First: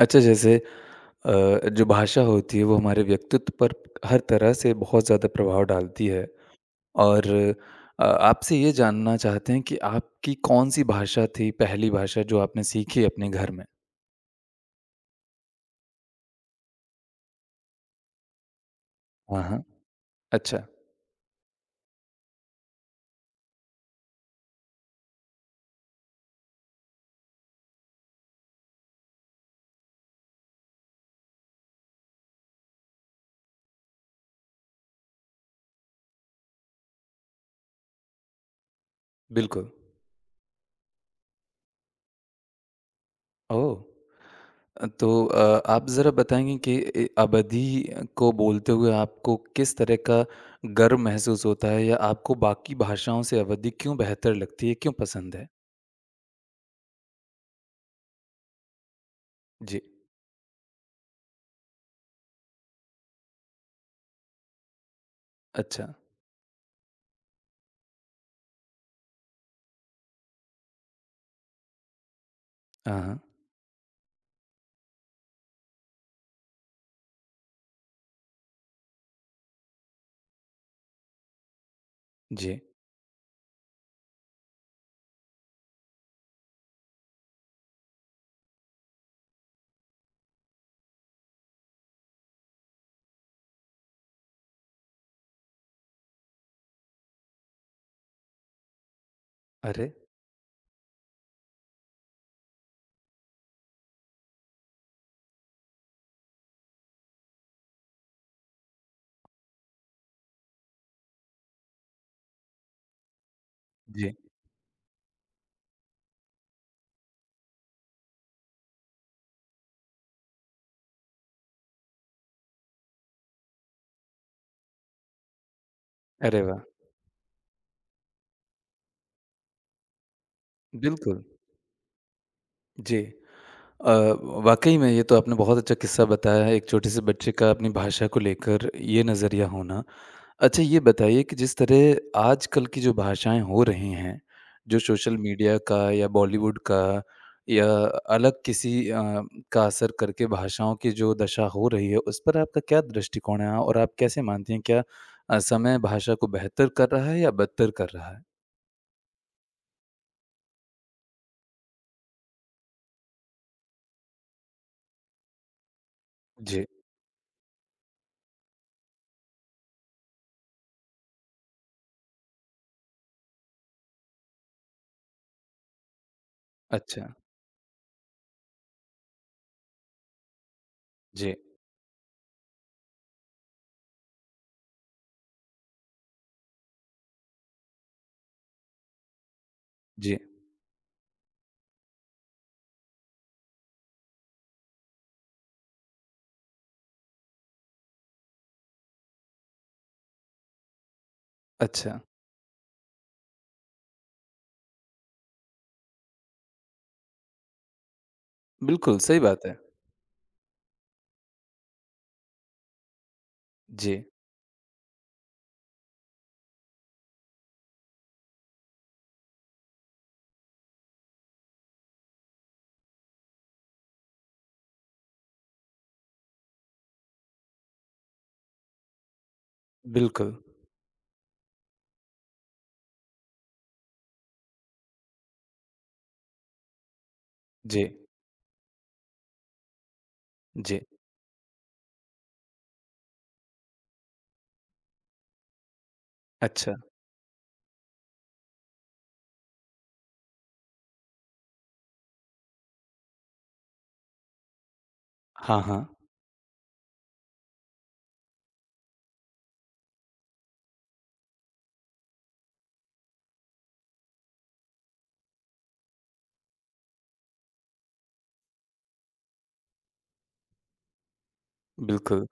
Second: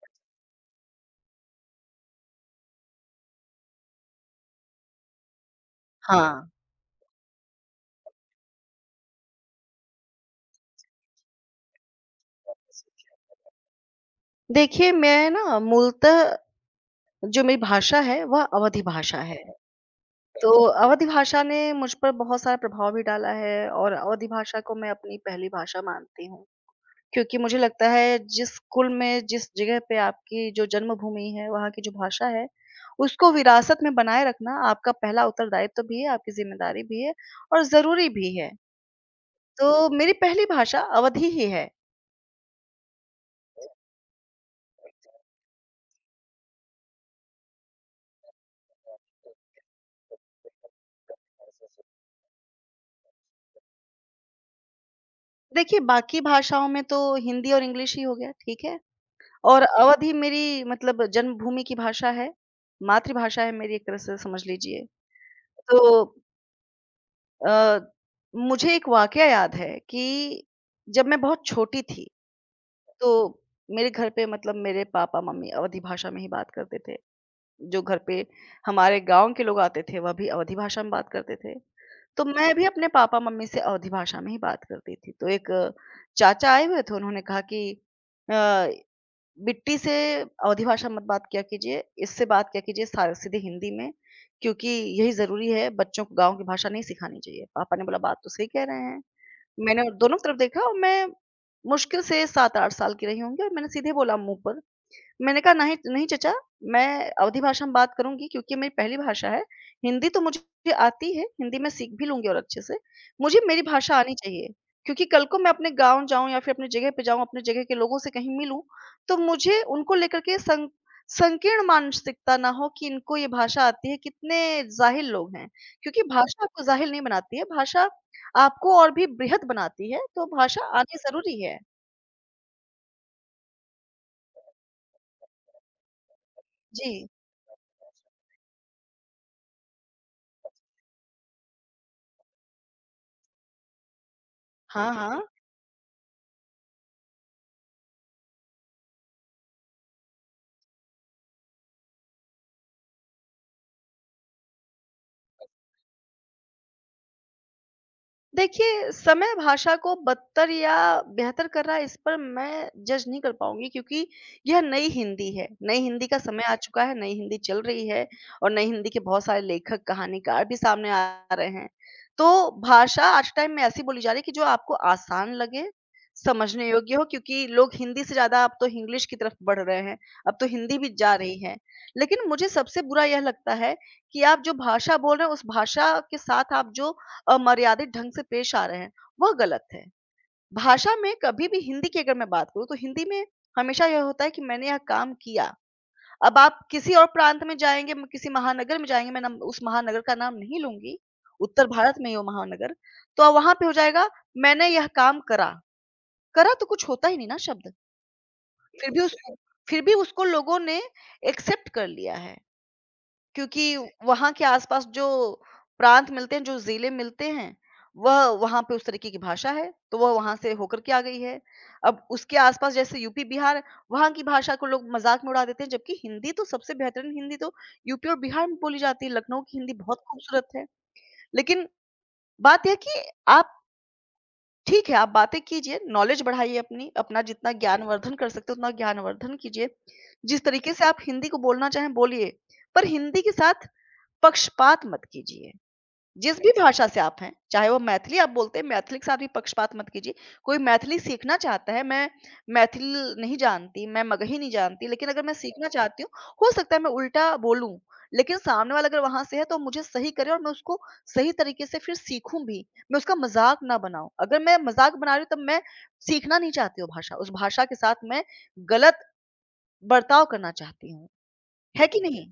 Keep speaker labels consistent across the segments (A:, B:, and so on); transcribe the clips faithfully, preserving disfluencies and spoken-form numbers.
A: अच्छा, जैसे अ, जो भाषा होती है वो हमारे व्यक्तित्व पर हर तरह से बहुत ज़्यादा प्रभाव डालती है।
B: हाँ।
A: और अ, आपसे ये जानना चाहते हैं कि आपकी कौन-सी भाषा थी, पहली भाषा जो आपने सीखी अपने घर में?
B: देखिए मैं ना मूलतः जो मेरी भाषा है वह अवधी भाषा
A: हाँ,
B: है।
A: हाँ।
B: तो
A: अच्छा,
B: अवधी भाषा ने मुझ पर बहुत सारा प्रभाव भी डाला है और अवधी भाषा को मैं अपनी पहली भाषा मानती हूँ। क्योंकि मुझे लगता है जिस कुल में जिस जगह पे आपकी जो जन्मभूमि है, वहाँ की जो भाषा है, उसको विरासत में बनाए रखना आपका पहला उत्तरदायित्व भी है, आपकी ज़िम्मेदारी भी है और ज़रूरी भी है। तो
A: बिल्कुल।
B: मेरी पहली भाषा अवधी ही है।
A: ओह! अ, तो अ, आप ज़रा बताएँगे कि ए अवधी को बोलते हुए आपको किस तरह का गर्व महसूस होता है, या आपको बाकी भाषाओं से अवधी क्यों बेहतर लगती है, क्यों पसंद है?
B: देखिए बाकी भाषाओं में तो हिंदी और इंग्लिश ही हो गया, ठीक है। और
A: जी।
B: अवधी मेरी मतलब जन्मभूमि की भाषा है, मातृभाषा है मेरी एक तरह से समझ लीजिए।
A: अच्छा।
B: तो अ, मुझे एक वाकया याद है कि जब मैं बहुत छोटी थी,
A: हाँ,
B: तो
A: हाँ।
B: मेरे घर पे मतलब मेरे पापा-मम्मी अवधी भाषा में ही बात करते थे। जो घर पे हमारे गाँव के लोग आते थे, वह भी अवधी भाषा में बात करते थे। तो मैं
A: जी।
B: भी अपने पापा-मम्मी से अवधी भाषा में ही बात करती थी। तो एक चाचा आए हुए थे, उन्होंने कहा कि अ, मिट्टी से अवधी भाषा मत बात किया कीजिए, इससे बात किया कीजिए सा सीधे हिंदी में, क्योंकि यही ज़रूरी है, बच्चों को गाँव की भाषा नहीं सिखानी चाहिए। पापा ने बोला, "बात तो सही कह रहे हैं।" मैंने
A: अरे!
B: दोनों तरफ देखा और मैं मुश्किल से सात आठ साल की रही होंगी और मैंने सीधे बोला मुँह पर मैंने कहा, "नहीं नहीं चचा, मैं अवधी भाषा में बात करूँगी क्योंकि मेरी पहली भाषा है। हिंदी तो मुझे आती है, हिंदी मैं सीख भी लूँगी और अच्छे से। मुझे मेरी भाषा
A: जी।
B: आनी चाहिए क्योंकि कल को मैं अपने गाँव जाऊँ या फिर अपनी जगह पे जाऊँ, अपने जगह के लोगों से कहीं मिलूँ, तो मुझे उनको लेकर के सं संकीर्ण मानसिकता ना हो कि इनको ये भाषा आती है, कितने ज़ाहिल लोग हैं। क्योंकि
A: अरे
B: भाषा आपको
A: वाह!
B: ज़ाहिल नहीं बनाती है, भाषा आपको और भी बृहत बनाती है, तो भाषा आनी
A: बिल्कुल,
B: ज़रूरी है।
A: जी। अ, वाक़ई में ये तो आपने बहुत अच्छा किस्सा बताया है, एक छोटे-से
B: जी।
A: बच्चे का अपनी भाषा को लेकर ये नज़रिया होना। अच्छा, ये बताइए कि जिस तरह आजकल की जो भाषाएँ हो रही हैं, जो
B: हाँ,
A: सोशल
B: हाँ।
A: मीडिया का या बॉलीवुड का या अलग किसी अ, का असर करके भाषाओं की जो दशा हो रही है, उस पर आपका क्या दृष्टिकोण है? और आप कैसे मानती हैं, क्या अ, समय भाषा को बेहतर कर रहा है या बदतर कर रहा है?
B: देखिए, समय भाषा को बदतर या बेहतर कर रहा है इस पर मैं जज नहीं कर पाऊँगी क्योंकि यह नई हिंदी है। नई हिंदी का समय आ
A: जी,
B: चुका है, नई हिंदी चल रही है और नई हिंदी के बहुत सारे लेखक, कहानीकार भी सामने आ रहे हैं। तो भाषा आज टाइम में ऐसी बोली जा रही है कि जो आपको आसान लगे, समझने योग्य हो
A: अच्छा।
B: क्योंकि लोग हिंदी से ज़्यादा अब तो इंग्लिश की तरफ बढ़ रहे हैं, अब तो हिंदी भी जा
A: जी,
B: रही है। लेकिन मुझे सबसे बुरा यह लगता है कि आप जो भाषा बोल रहे हैं, उस भाषा के साथ आप जो अमर्यादित ढंग से पेश आ रहे हैं, वह गलत है।
A: जी।
B: भाषा में कभी भी हिंदी की अगर मैं बात करूँ तो हिंदी में हमेशा यह होता है कि मैंने यह काम किया। अब आप किसी और प्रांत में जाएँगे, किसी महानगर में जाएँगे, मैं नम उस महानगर का नाम नहीं लूँगी, उत्तर भारत
A: अच्छा,
B: में है वो महानगर। तो वहाँ पे हो जाएगा मैंने यह काम करा, करा तो कुछ होता ही नहीं ना शब्द। फिर
A: बिल्कुल
B: भी
A: सही
B: उसको
A: बात है।
B: फिर भी उसको लोगों ने एक्सेप्ट कर लिया है। क्योंकि
A: जी,
B: वहाँ के आसपास जो प्रांत मिलते हैं, जो ज़िले मिलते हैं, वह वहाँ पे उस तरीके की भाषा है, तो वह वहाँ से होकर के आ गई है। अब उसके आसपास जैसे यूपी, बिहार, है, वहाँ की भाषा को लोग मज़ाक में उड़ा देते हैं, जबकि हिंदी तो सबसे बेहतरीन हिंदी तो यूपी और बिहार में बोली जाती है। लखनऊ की हिंदी बहुत
A: बिल्कुल।
B: खूबसूरत है। लेकिन बात यह है कि आप ठीक है, आप बातें कीजिए, नॉलेज बढ़ाइए अपनी, अपना जितना
A: जी,
B: ज्ञानवर्धन कर सकते हो उतना ज्ञानवर्धन कीजिए। जिस तरीके
A: जी।
B: से आप हिंदी को बोलना चाहें, बोलिए, पर हिंदी के साथ पक्षपात मत कीजिए। जिस भी राइट।
A: अच्छा।
B: भाषा से आप हैं, चाहे वो मैथिली आप बोलते हैं, मैथिली के साथ भी पक्षपात मत कीजिए। कोई मैथिली सीखना चाहता है, मैं मैथिल नहीं जानती, मैं मगही नहीं जानती, लेकिन अगर मैं
A: हाँ,
B: सीखना
A: हाँ,
B: चाहती हूँ, हो सकता है मैं उल्टा बोलूँ, लेकिन सामने वाला अगर वहाँ से है तो मुझे सही करे और मैं उसको सही तरीके से फिर सीखूँ भी। मैं उसका मज़ाक ना बनाऊँ। अगर मैं मज़ाक बना रही हूँ तब मैं सीखना नहीं चाहती वो भाषा। उस भाषा के साथ मैं गलत बर्ताव करना चाहती हूँ। है कि हुँ,
A: बिल्कुल।
B: नहीं?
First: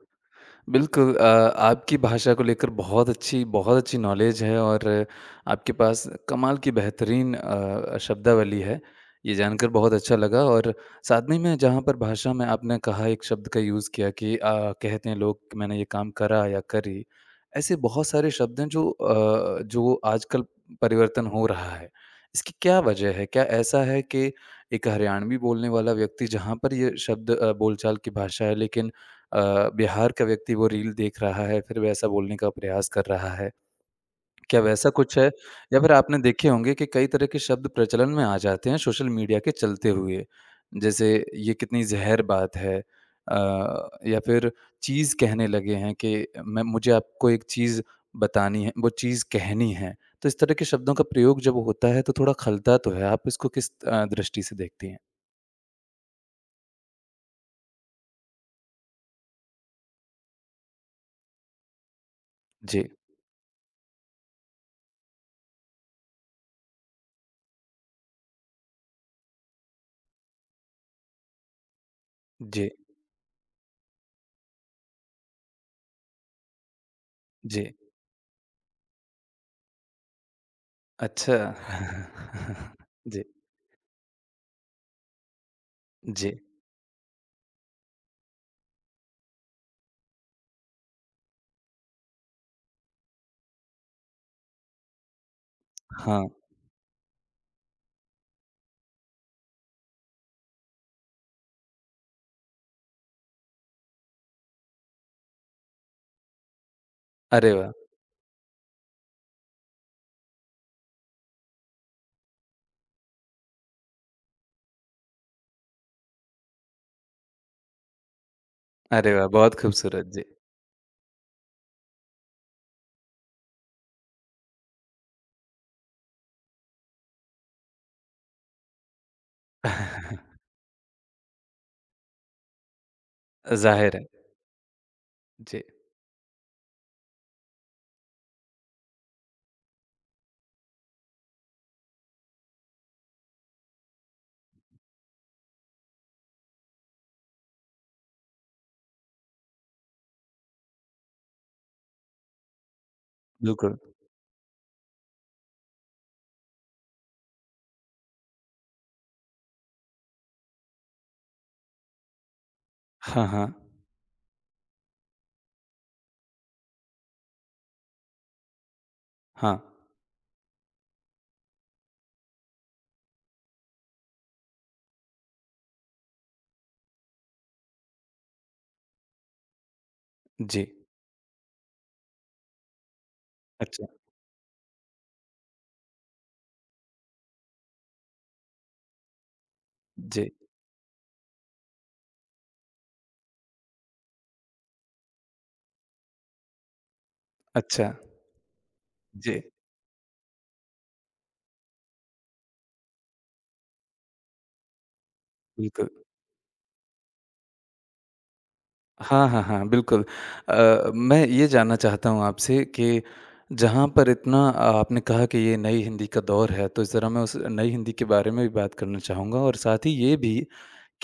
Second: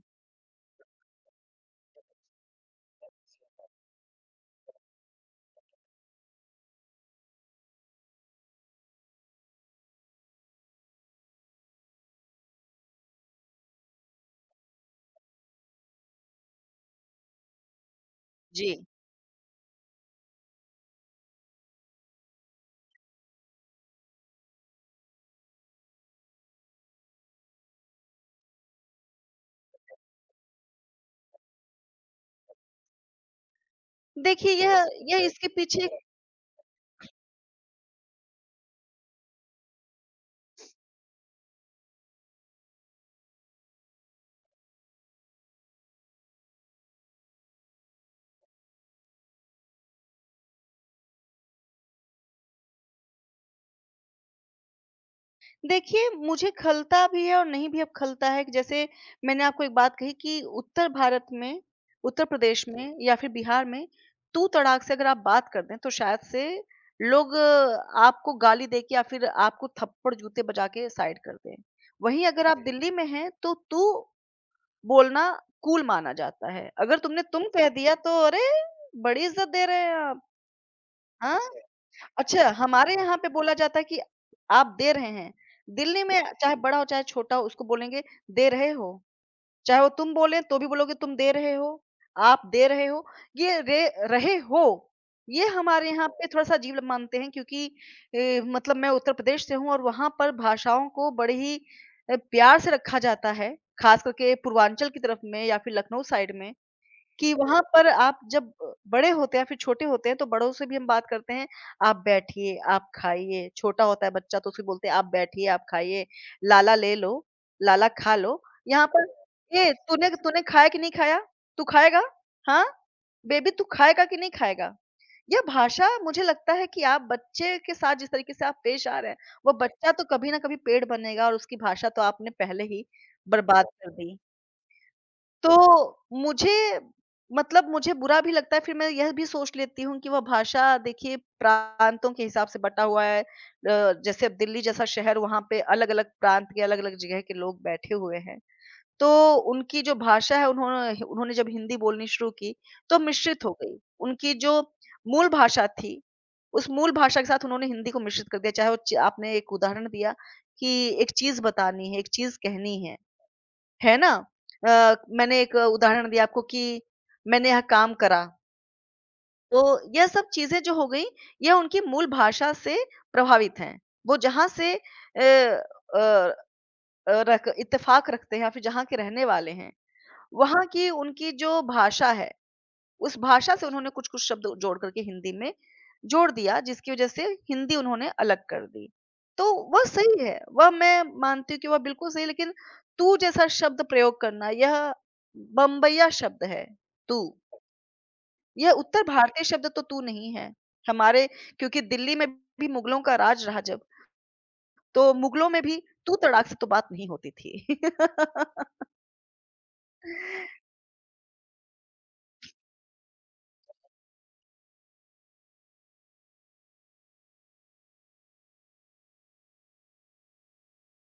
A: बिल्कुल। अ, आपकी भाषा को लेकर बहुत
B: बिल्कुल।
A: अच्छी बहुत अच्छी नॉलेज है और आपके पास कमाल की बेहतरीन अ, शब्दावली है। ये जानकर बहुत अच्छा लगा। और साथ में ही मैं, जहाँ पर भाषा में आपने कहा एक शब्द का यूज़ किया कि अ, कहते हैं लोग कि मैंने ये काम करा या करी। ऐसे बहुत सारे शब्द हैं
B: जी।
A: जो अ, जो आजकल परिवर्तन हो रहा है। इसकी क्या वजह है? क्या ऐसा है कि एक हरियाणवी बोलने वाला व्यक्ति जहाँ पर ये शब्द अ, बोलचाल की भाषा है, लेकिन अ, बिहार का व्यक्ति वो रील देख रहा है, फिर वैसा बोलने का प्रयास कर रहा है।
B: देखिए
A: क्या
B: तो यह
A: वैसा कुछ
B: यह
A: है?
B: इसके
A: या
B: पीछे
A: फिर आपने देखे होंगे कि कई तरह के शब्द प्रचलन में आ जाते हैं सोशल मीडिया के चलते हुए। जैसे ये कितनी ज़हर बात है, अ, या फिर चीज़ कहने लगे हैं कि मैं मुझे आपको एक चीज़ बतानी है, वो चीज़ कहनी है। तो इस तरह के शब्दों का प्रयोग जब होता है तो थोड़ा खलता तो है। आप इसको किस अ, दृष्टि से देखती हैं?
B: देखिए, मुझे खलता भी है और नहीं भी अब खलता है कि जैसे मैंने आपको एक बात कही कि उत्तर भारत में, उत्तर प्रदेश
A: जी,
B: में या फिर बिहार में तू-तड़ाक से अगर आप बात कर दें, तो शायद से लोग अ, आपको गाली दे के या फिर आपको थप्पड़ जूते बजा के साइड कर दें। वहीं अगर आप, जी,
A: जी,
B: दिल्ली में हैं, तो तू बोलना कूल माना जाता है। अगर तुमने तुम कह
A: जी।
B: दिया, तो अरे! बड़ी इज़्ज़त दे रहे हैं आप।
A: अच्छा।
B: हाँ? अच्छा, हमारे यहाँ
A: जी,
B: पे बोला जाता है कि आप दे रहे हैं। दिल्ली में
A: जी।
B: चाहे बड़ा हो, चाहे छोटा हो, उसको बोलेंगे दे रहे हो। चाहे वो तुम बोले तो भी बोलोगे तुम दे रहे हो, आप दे रहे हो। ये रे रहे हो, ये हमारे यहाँ
A: हाँ।
B: पे थोड़ा-सा अजीब ल मानते हैं क्योंकि ए, मतलब मैं उत्तर प्रदेश से हूँ और वहाँ पर भाषाओं को बड़े ही अ, प्यार से रखा जाता है। ख़ास करके पूर्वांचल की तरफ में या फिर लखनऊ साइड में। कि
A: अरे
B: वहाँ
A: वाह!
B: पर आप जब अ, बड़े होते हैं फिर छोटे होते हैं तो बड़ों से भी हम बात करते हैं, आप बैठिए, आप खाइए, छोटा होता है बच्चा तो उसे बोलते हैं आप बैठिए, आप खाइए, लाला ले लो, लाला खा लो। यहाँ पर
A: अरे वाह! बहुत
B: ये
A: खूबसूरत,
B: तूने
A: जी।
B: तूने खाया कि नहीं खाया? तू खाएगा? हाँ? बेबी तू खाएगा कि नहीं खाएगा? यह भाषा मुझे लगता है कि आप बच्चे के साथ जिस तरीके से आप पेश आ रहे हैं, वो बच्चा तो कभी न कभी पेड़ बनेगा और उसकी भाषा तो आपने पहले ही बर्बाद कर
A: ज़ाहिर है।
B: दी।
A: जी,
B: तो मुझे मतलब मुझे बुरा भी लगता है, फिर मैं यह भी सोच लेती हूँ कि वह भाषा देखिए प्रांतों के हिसाब से बँटा हुआ है। अ, जैसे अब दिल्ली जैसा शहर वहाँ पे अलग-अलग प्रांत के अलग-अलग जगह के लोग बैठे हुए हैं। तो उनकी जो भाषा है उन्होंने उन्होंने जब हिंदी बोलनी शुरू की तो मिश्रित हो
A: बिल्कुल।
B: गई। उनकी जो मूल भाषा थी, उस मूल भाषा के साथ उन्होंने हिंदी को मिश्रित कर दिया। चाहे वो च आपने एक उदाहरण दिया कि एक चीज़ बतानी है, एक चीज़ कहनी है।
A: हाँ, हाँ।
B: है ना? अ, मैंने एक उदाहरण दिया आपको कि मैंने यहाँ काम करा,
A: हाँ।
B: तो यह सब चीज़ें जो हो गई, यह उनकी मूल भाषा से प्रभावित हैं। वो जहाँ से अ अ अ, रख इत्तेफ़ाक रखते हैं या फिर जहाँ के रहने वाले हैं,
A: जी।
B: वहाँ की उनकी जो भाषा है उस भाषा से
A: अच्छा।
B: उन्होंने कुछ-कुछ शब्द जोड़ कर के हिंदी में जोड़ दिया, जिसकी वजह से हिंदी उन्होंने अलग कर दी। तो वह सही
A: जी।
B: है, वह मैं मानती हूँ कि वह बिल्कुल सही है, लेकिन तू जैसा शब्द प्रयोग करना, यह बम्बईया शब्द है, तू।
A: अच्छा।
B: यह उत्तर
A: जी,
B: भारतीय शब्द तो तू नहीं है। हमारे क्योंकि दिल्ली में भी मुगलों का राज रहा जब, तो मुगलों में भी
A: बिल्कुल।
B: तू तड़ाक से तो बात नहीं होती थी।
A: हाँ, हाँ, हाँ, बिल्कुल। अ, मैं ये जानना चाहता हूँ आपसे कि जहाँ पर इतना अ, आपने कहा कि ये नई हिंदी का दौर है, तो ज़रा मैं उस नई हिंदी के बारे में भी बात करना चाहूँगा। और साथ ही ये भी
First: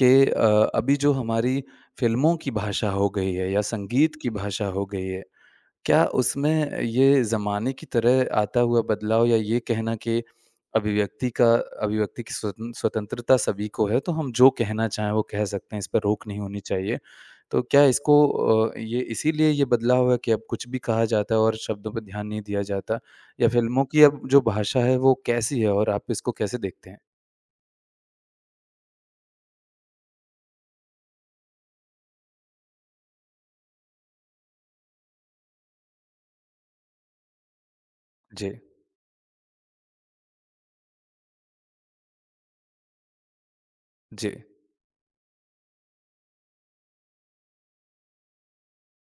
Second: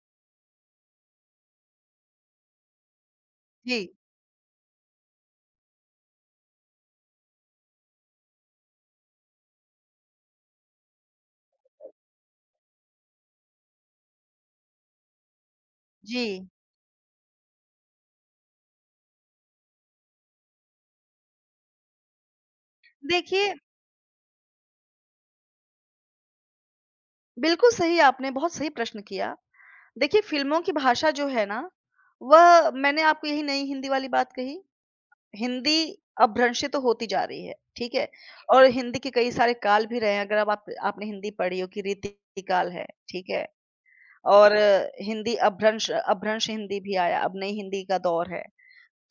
A: कि अ, अभी जो हमारी फ़िल्मों की भाषा हो गई है या
B: जी,
A: संगीत की भाषा हो गई है, क्या उसमें ये ज़माने की तरह आता हुआ बदलाव, या ये कहना कि अभिव्यक्ति का अभिव्यक्ति की स्वतन स्वतंत्रता सभी को है, तो हम जो कहना चाहें वो कह सकते हैं, इस पर रोक नहीं
B: जी।
A: होनी चाहिए। तो क्या इसको अ, ये इसीलिए ये बदलाव हुआ कि अब कुछ भी कहा जाता है और शब्दों पर ध्यान नहीं दिया जाता? या
B: देखिए,
A: फिल्मों की अब जो भाषा है वो कैसी है और आप इसको कैसे देखते हैं?
B: बिल्कुल सही आपने बहुत सही प्रश्न किया। देखिए, फ़िल्मों की भाषा जो है ना, वह मैंने आपको यही नई हिंदी वाली बात कही। हिंदी अपभ्रंशित तो होती जा रही है, ठीक है?
A: जी,
B: और हिंदी के कई सारे काल भी रहे हैं, अगर अब आप आपने हिंदी पढ़ी हो कि रीति काल है, ठीक है?
A: जी,
B: और हिंदी अपभ्रंश अपभ्रंश हिंदी भी आया, अब नई हिंदी का दौर है।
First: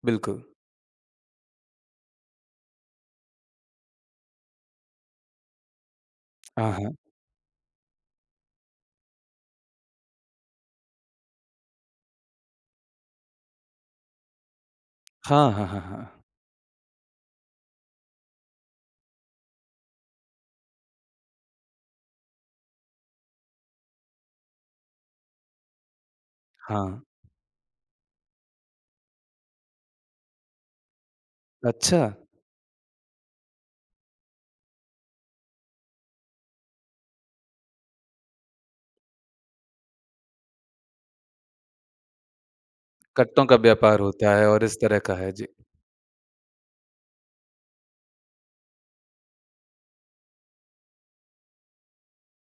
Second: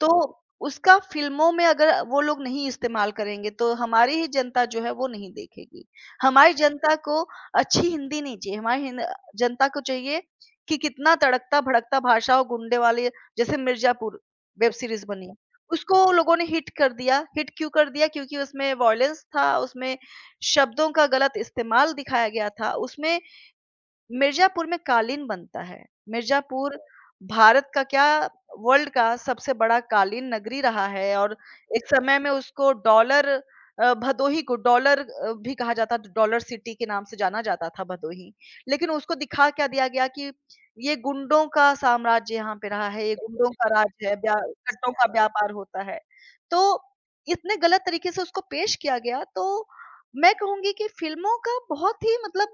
B: तो
A: बिल्कुल।
B: उसका फ़िल्मों में अगर वो लोग नहीं इस्तेमाल करेंगे, तो हमारी ही जनता जो है वो नहीं देखेगी। हमारी
A: हाँ,
B: जनता
A: हाँ।
B: को अच्छी हिंदी नहीं चाहिए, हमारी हिन जनता को चाहिए कि कितना तड़कता-भड़कता भाषा और गुंडे वाले जैसे मिर्ज़ापुर वेब सीरीज़ बनी है,
A: हाँ, हाँ, हाँ,
B: उसको
A: हाँ।
B: लोगों ने हिट कर दिया, हिट क्यों कर दिया? क्योंकि उसमें वॉयलेंस था, उसमें शब्दों का गलत इस्तेमाल दिखाया गया था, उसमें मिर्ज़ापुर में कालीन बनता है। मिर्ज़ापुर
A: हाँ,
B: भारत का क्या, वर्ल्ड का सबसे बड़ा कालीन नगरी रहा है और एक
A: अच्छा!
B: समय में उसको डॉलर अ, भदोही को डॉलर अ, भी कहा जाता था, डॉलर सिटी के नाम से जाना जाता था भदोही। लेकिन उसको दिखा क्या दिया गया कि ये गुंडों का साम्राज्य यहाँ पे रहा है, ये
A: कट्टों
B: गुंडों
A: का
B: का राज
A: व्यापार
B: है, व्या
A: होता है और इस
B: कट्टों
A: तरह
B: का
A: का है। जी,
B: व्यापार होता है। तो इतने गलत तरीके से उसको पेश किया गया तो मैं कहूँगी कि फ़िल्मों का बहुत ही मतलब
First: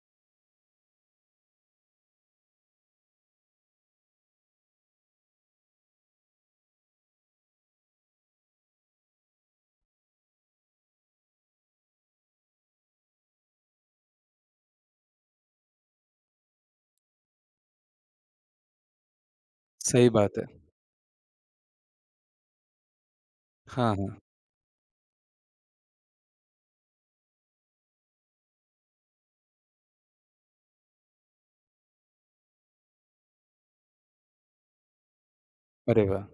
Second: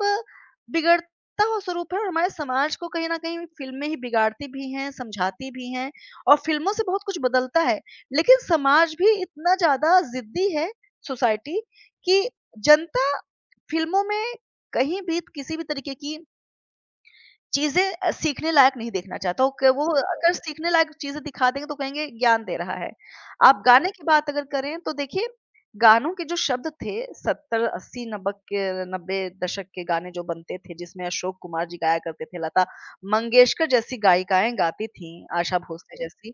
B: बिगड़ तो स्वरूप है और हमारे समाज को कहीं न कहीं फ़िल्में ही बिगाड़ती भी हैं, समझाती भी हैं और फ़िल्मों से बहुत कुछ बदलता है। लेकिन समाज भी इतना ज़्यादा ज़िद्दी है, सोसाइटी कि जनता फ़िल्मों में कहीं भी किसी भी तरीके की चीज़ें अ, सीखने लायक नहीं देखना चाहता, वो क वो
A: सही
B: अगर
A: बात है।
B: सीखने लायक चीज़ें दिखा देंगे तो कहेंगे ज्ञान दे रहा है। आप गाने
A: हाँ,
B: की
A: हाँ।
B: बात अगर करें तो देखिए, गानों के जो शब्द थे सत्तर, अस्सी, नब्बे के नब्बे दशक के गाने जो बनते थे जिसमें अशोक कुमार जी गाया करते थे, लता मंगेशकर जैसी गायिकाएँ गाती थीं, आशा भोसले
A: अरे वाह!
B: जैसी,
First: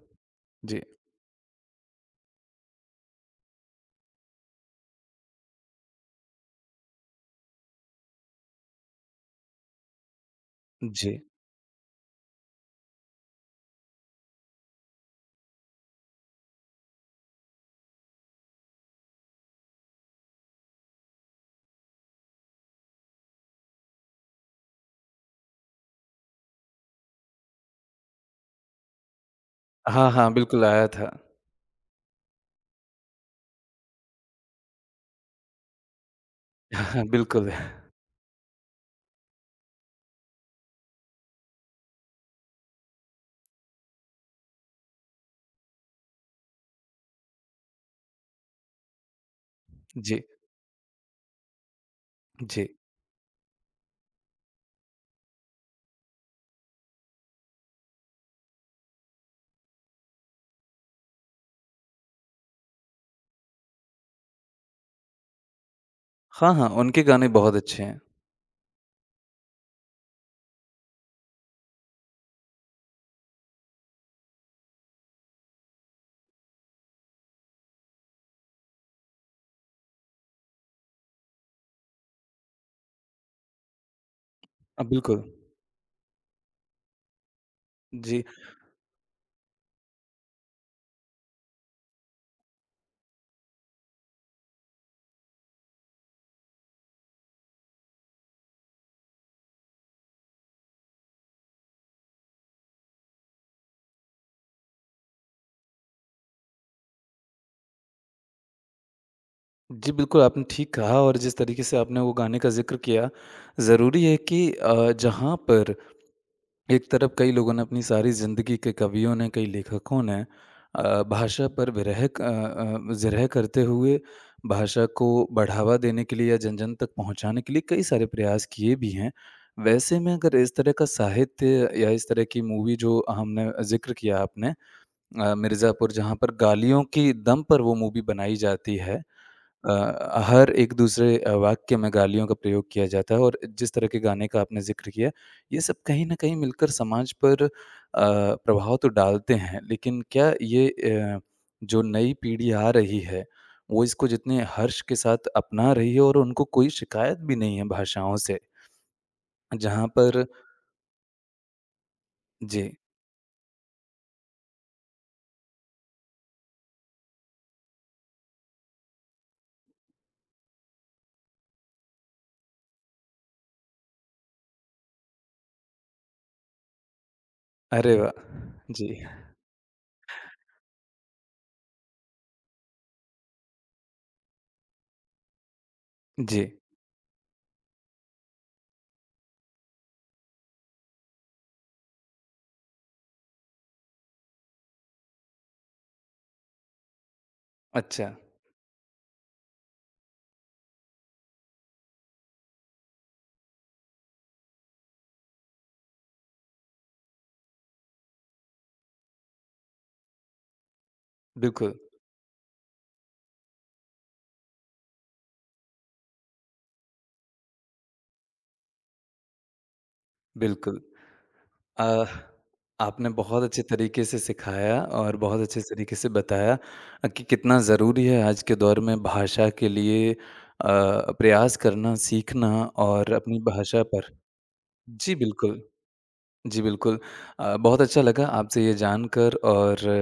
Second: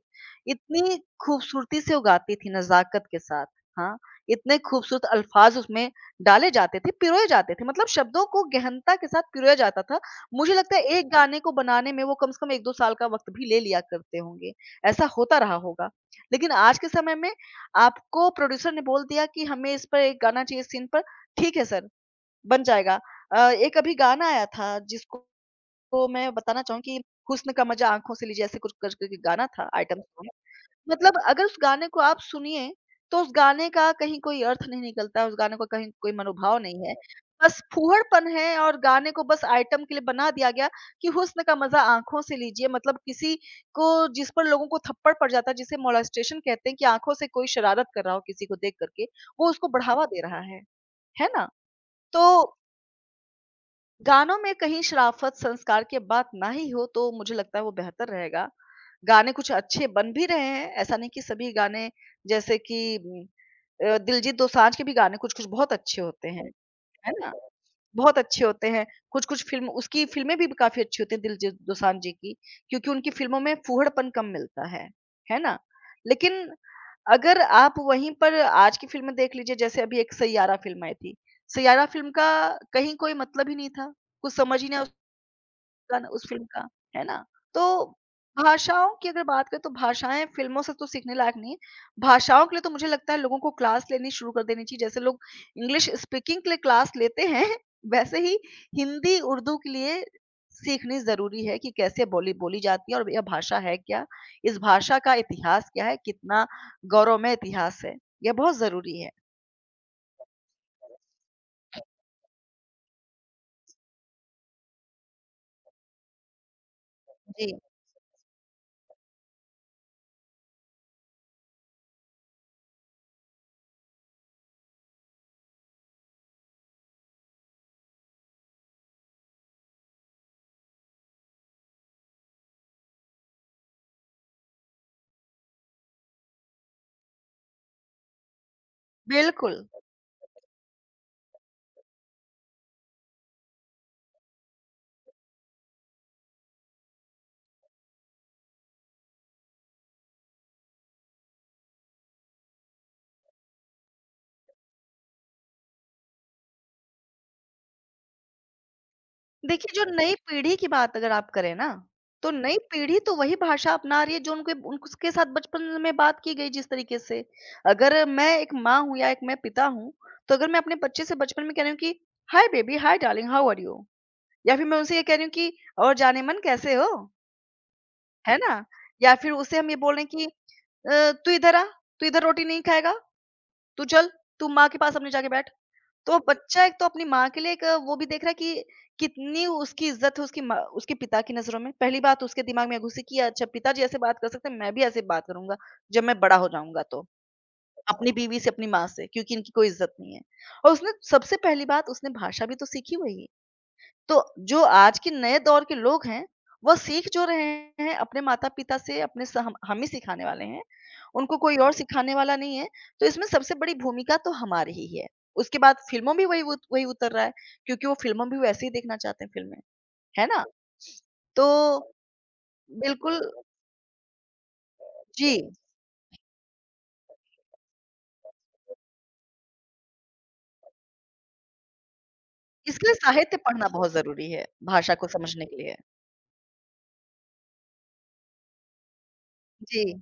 A: जी,
B: इतनी खूबसूरती से वो गाती थीं नज़ाकत के साथ, हाँ। इतने खूबसूरत अल्फाज़ उसमें डाले जाते थे, पिरोए जाते थे, मतलब शब्दों को गहनता के साथ पिरोया जाता था। मुझे लगता है एक
A: जी।
B: गाने को बनाने में वो कम से कम एक दो साल का वक़्त भी ले लिया करते होंगे, ऐसा होता रहा होगा। लेकिन आज के समय में आपको प्रोड्यूसर ने बोल दिया कि हमें इस पर एक गाना चाहिए, इस सीन पर, ठीक है सर, बन जाएगा। अ, एक अभी गाना आया था जिसको मैं बताना चाहूँगी कि हुस्न का मज़ा आँखों से लीजिए ऐसे कुछ करके गाना था आइटम
A: हाँ,
B: सॉन्ग।
A: हाँ, बिल्कुल आया था।
B: मतलब अगर उस गाने को आप सुनिए, तो उस गाने का कहीं कोई अर्थ नहीं निकलता है, उस गाने का कहीं कोई मनोभाव
A: हाँ,
B: नहीं है।
A: हाँ, बिल्कुल।
B: बस फूहड़पन है और गाने को बस आइटम के लिए बना दिया गया कि हुस्न का मज़ा आँखों से लीजिए, मतलब किसी को जिस पर लोगों को थप्पड़ पड़ जाता है, जिसे मोलेस्टेशन कहते हैं कि आँखों से कोई शरारत कर रहा हो किसी को देख कर के, वो उसको बढ़ावा दे
A: जी,
B: रहा है, है ना? तो
A: जी।
B: गानों में कहीं शराफ़त संस्कार की बात ना ही हो तो मुझे लगता है वो बेहतर रहेगा। गाने कुछ अच्छे बन भी रहे हैं, ऐसा नहीं कि सभी गाने, जैसे कि उम, अ, दिलजीत दोसांझ के भी गाने कुछ-कुछ बहुत अच्छे होते हैं,
A: हाँ, हाँ, उनके
B: है
A: गाने
B: ना?
A: बहुत अच्छे हैं।
B: बहुत अच्छे होते हैं। कुछ-कुछ फ़िल्म उसकी फ़िल्में भी काफ़ी अच्छी होती हैं दिलजीत दोसांझ जी की, क्योंकि उनकी फ़िल्मों में फूहड़पन कम मिलता है, है ना? लेकिन अगर आप वहीं पर आज की फ़िल्में देख लीजिए, जैसे अभी एक सैयारा फ़िल्म आई थी। सैयारा फ़िल्म का कहीं कोई मतलब ही नहीं था। कुछ समझ ही नहीं
A: अ,
B: आया
A: बिल्कुल।
B: उसका, उस फ़िल्म का, है ना? तो
A: जी,
B: भाषाओं की अगर बात करें तो भाषाएँ फ़िल्मों से तो सीखने लायक नहीं है। भाषाओं के लिए तो मुझे लगता है लोगों को क्लास लेनी शुरू कर देनी चाहिए। जैसे लोग इंग्लिश स्पीकिंग के लिए क्लास लेते हैं, वैसे ही हिंदी, उर्दू के लिए सीखनी ज़रूरी है कि कैसे बोली बोली जाती है और यह भाषा है क्या? इस भाषा का इतिहास क्या है? कितना गौरवमय इतिहास है? यह बहुत ज़रूरी है।
A: जी, बिल्कुल आपने ठीक कहा। और जिस तरीके से आपने वो गाने का ज़िक्र किया, ज़रूरी है कि अ, जहाँ पर एक तरफ कई लोगों
B: जी।
A: ने, अपनी सारी ज़िंदगी के कवियों ने, कई लेखकों ने अ, भाषा पर विरह क अ अ, ज़िरह करते हुए भाषा को बढ़ावा देने के लिए या जन-जन तक पहुँचाने के लिए कई सारे प्रयास किए भी हैं। वैसे में अगर इस तरह का साहित्य या इस तरह की मूवी जो हमने ज़िक्र किया आपने, अ, मिर्ज़ापुर, जहाँ पर गालियों की दम पर वो मूवी बनाई जाती है।
B: बिल्कुल।
A: अ, हर एक दूसरे अ, वाक्य में गालियों का प्रयोग किया जाता है और जिस तरह के गाने का आपने ज़िक्र किया, ये सब कहीं न कहीं मिलकर समाज पर अ, प्रभाव तो डालते हैं। लेकिन क्या ये, अ, जो नई पीढ़ी आ रही है, वो इसको जितने हर्ष के साथ अपना रही है और उनको कोई शिकायत भी नहीं है भाषाओं से,
B: देखिए, जो
A: जहाँ
B: नई
A: पर
B: पीढ़ी की बात अगर आप करें ना, तो नई
A: जी।
B: पीढ़ी तो वही भाषा अपना रही है जो उनके उन उसके साथ बचपन में बात की गई जिस तरीके से। अगर मैं एक माँ हूँ या एक मैं पिता हूँ, तो अगर मैं अपने बच्चे से बचपन में कह रही हूँ कि, "hi baby, hi darling, how are you?" या फिर मैं उनसे ये कह रही हूँ कि, "और जानेमन कैसे हो?"
A: अरे वाह!
B: है ना?
A: जी,
B: या फिर उसे हम ये बोल रहे हैं कि अ, "तू इधर आ, तू इधर रोटी नहीं खाएगा, तू चल, तू माँ के पास अपने जाके बैठ।" तो
A: जी।
B: बच्चा एक तो अपनी माँ के लिए एक वो भी देख रहा है कि कितनी उसकी इज़्ज़त है उसकी माँ उसके पिता की नज़रों में। पहली बात तो उसके दिमाग में घुसी कि अच्छा पिताजी ऐसे बात कर सकते हैं, मैं भी ऐसे बात करूँगा, जब मैं बड़ा हो जाऊँगा तो।
A: अच्छा,
B: अपनी बीवी से, अपनी माँ से क्योंकि इनकी कोई इज़्ज़त नहीं है। और उसने सबसे पहली बात उसने भाषा भी तो सीखी वही है। तो जो आज के नए दौर के लोग हैं, वह सीख जो रहे हैं अपने माता-पिता से, अपने स हम हम ही सिखाने वाले हैं। उनको कोई और
A: बिल्कुल,
B: सिखाने वाला नहीं है, तो इसमें सबसे बड़ी भूमिका तो हमारी ही है। उसके बाद फ़िल्मों भी वही उत वही उतर रहा है, क्योंकि वो फ़िल्मों में भी वैसे ही देखना चाहते हैं फ़िल्में, है ना?
A: बिल्कुल।
B: तो
A: अ, आपने
B: बिल्कुल
A: बहुत अच्छे तरीके से सिखाया और बहुत
B: जी,
A: अच्छे तरीके से बताया अ, कि कितना ज़रूरी है आज के दौर में भाषा के लिए अ, प्रयास करना, सीखना
B: इसलिए
A: और
B: साहित्य
A: अपनी
B: पढ़ना
A: भाषा
B: बहुत
A: पर।
B: ज़रूरी है, भाषा को
A: जी,
B: समझने के
A: बिल्कुल।
B: लिए।
A: जी, बिल्कुल। अ, बहुत अच्छा लगा आपसे ये जानकर। और
B: जी,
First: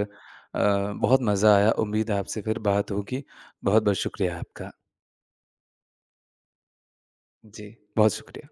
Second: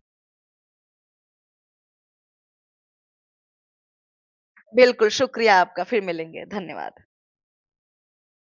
A: अ, बहुत मज़ा आया। उम्मीद है आपसे फिर बात होगी। बहुत-बहुत शुक्रिया आपका।
B: बिल्कुल शुक्रिया आपका, फिर मिलेंगे, धन्यवाद।
A: जी, बहुत शुक्रिया।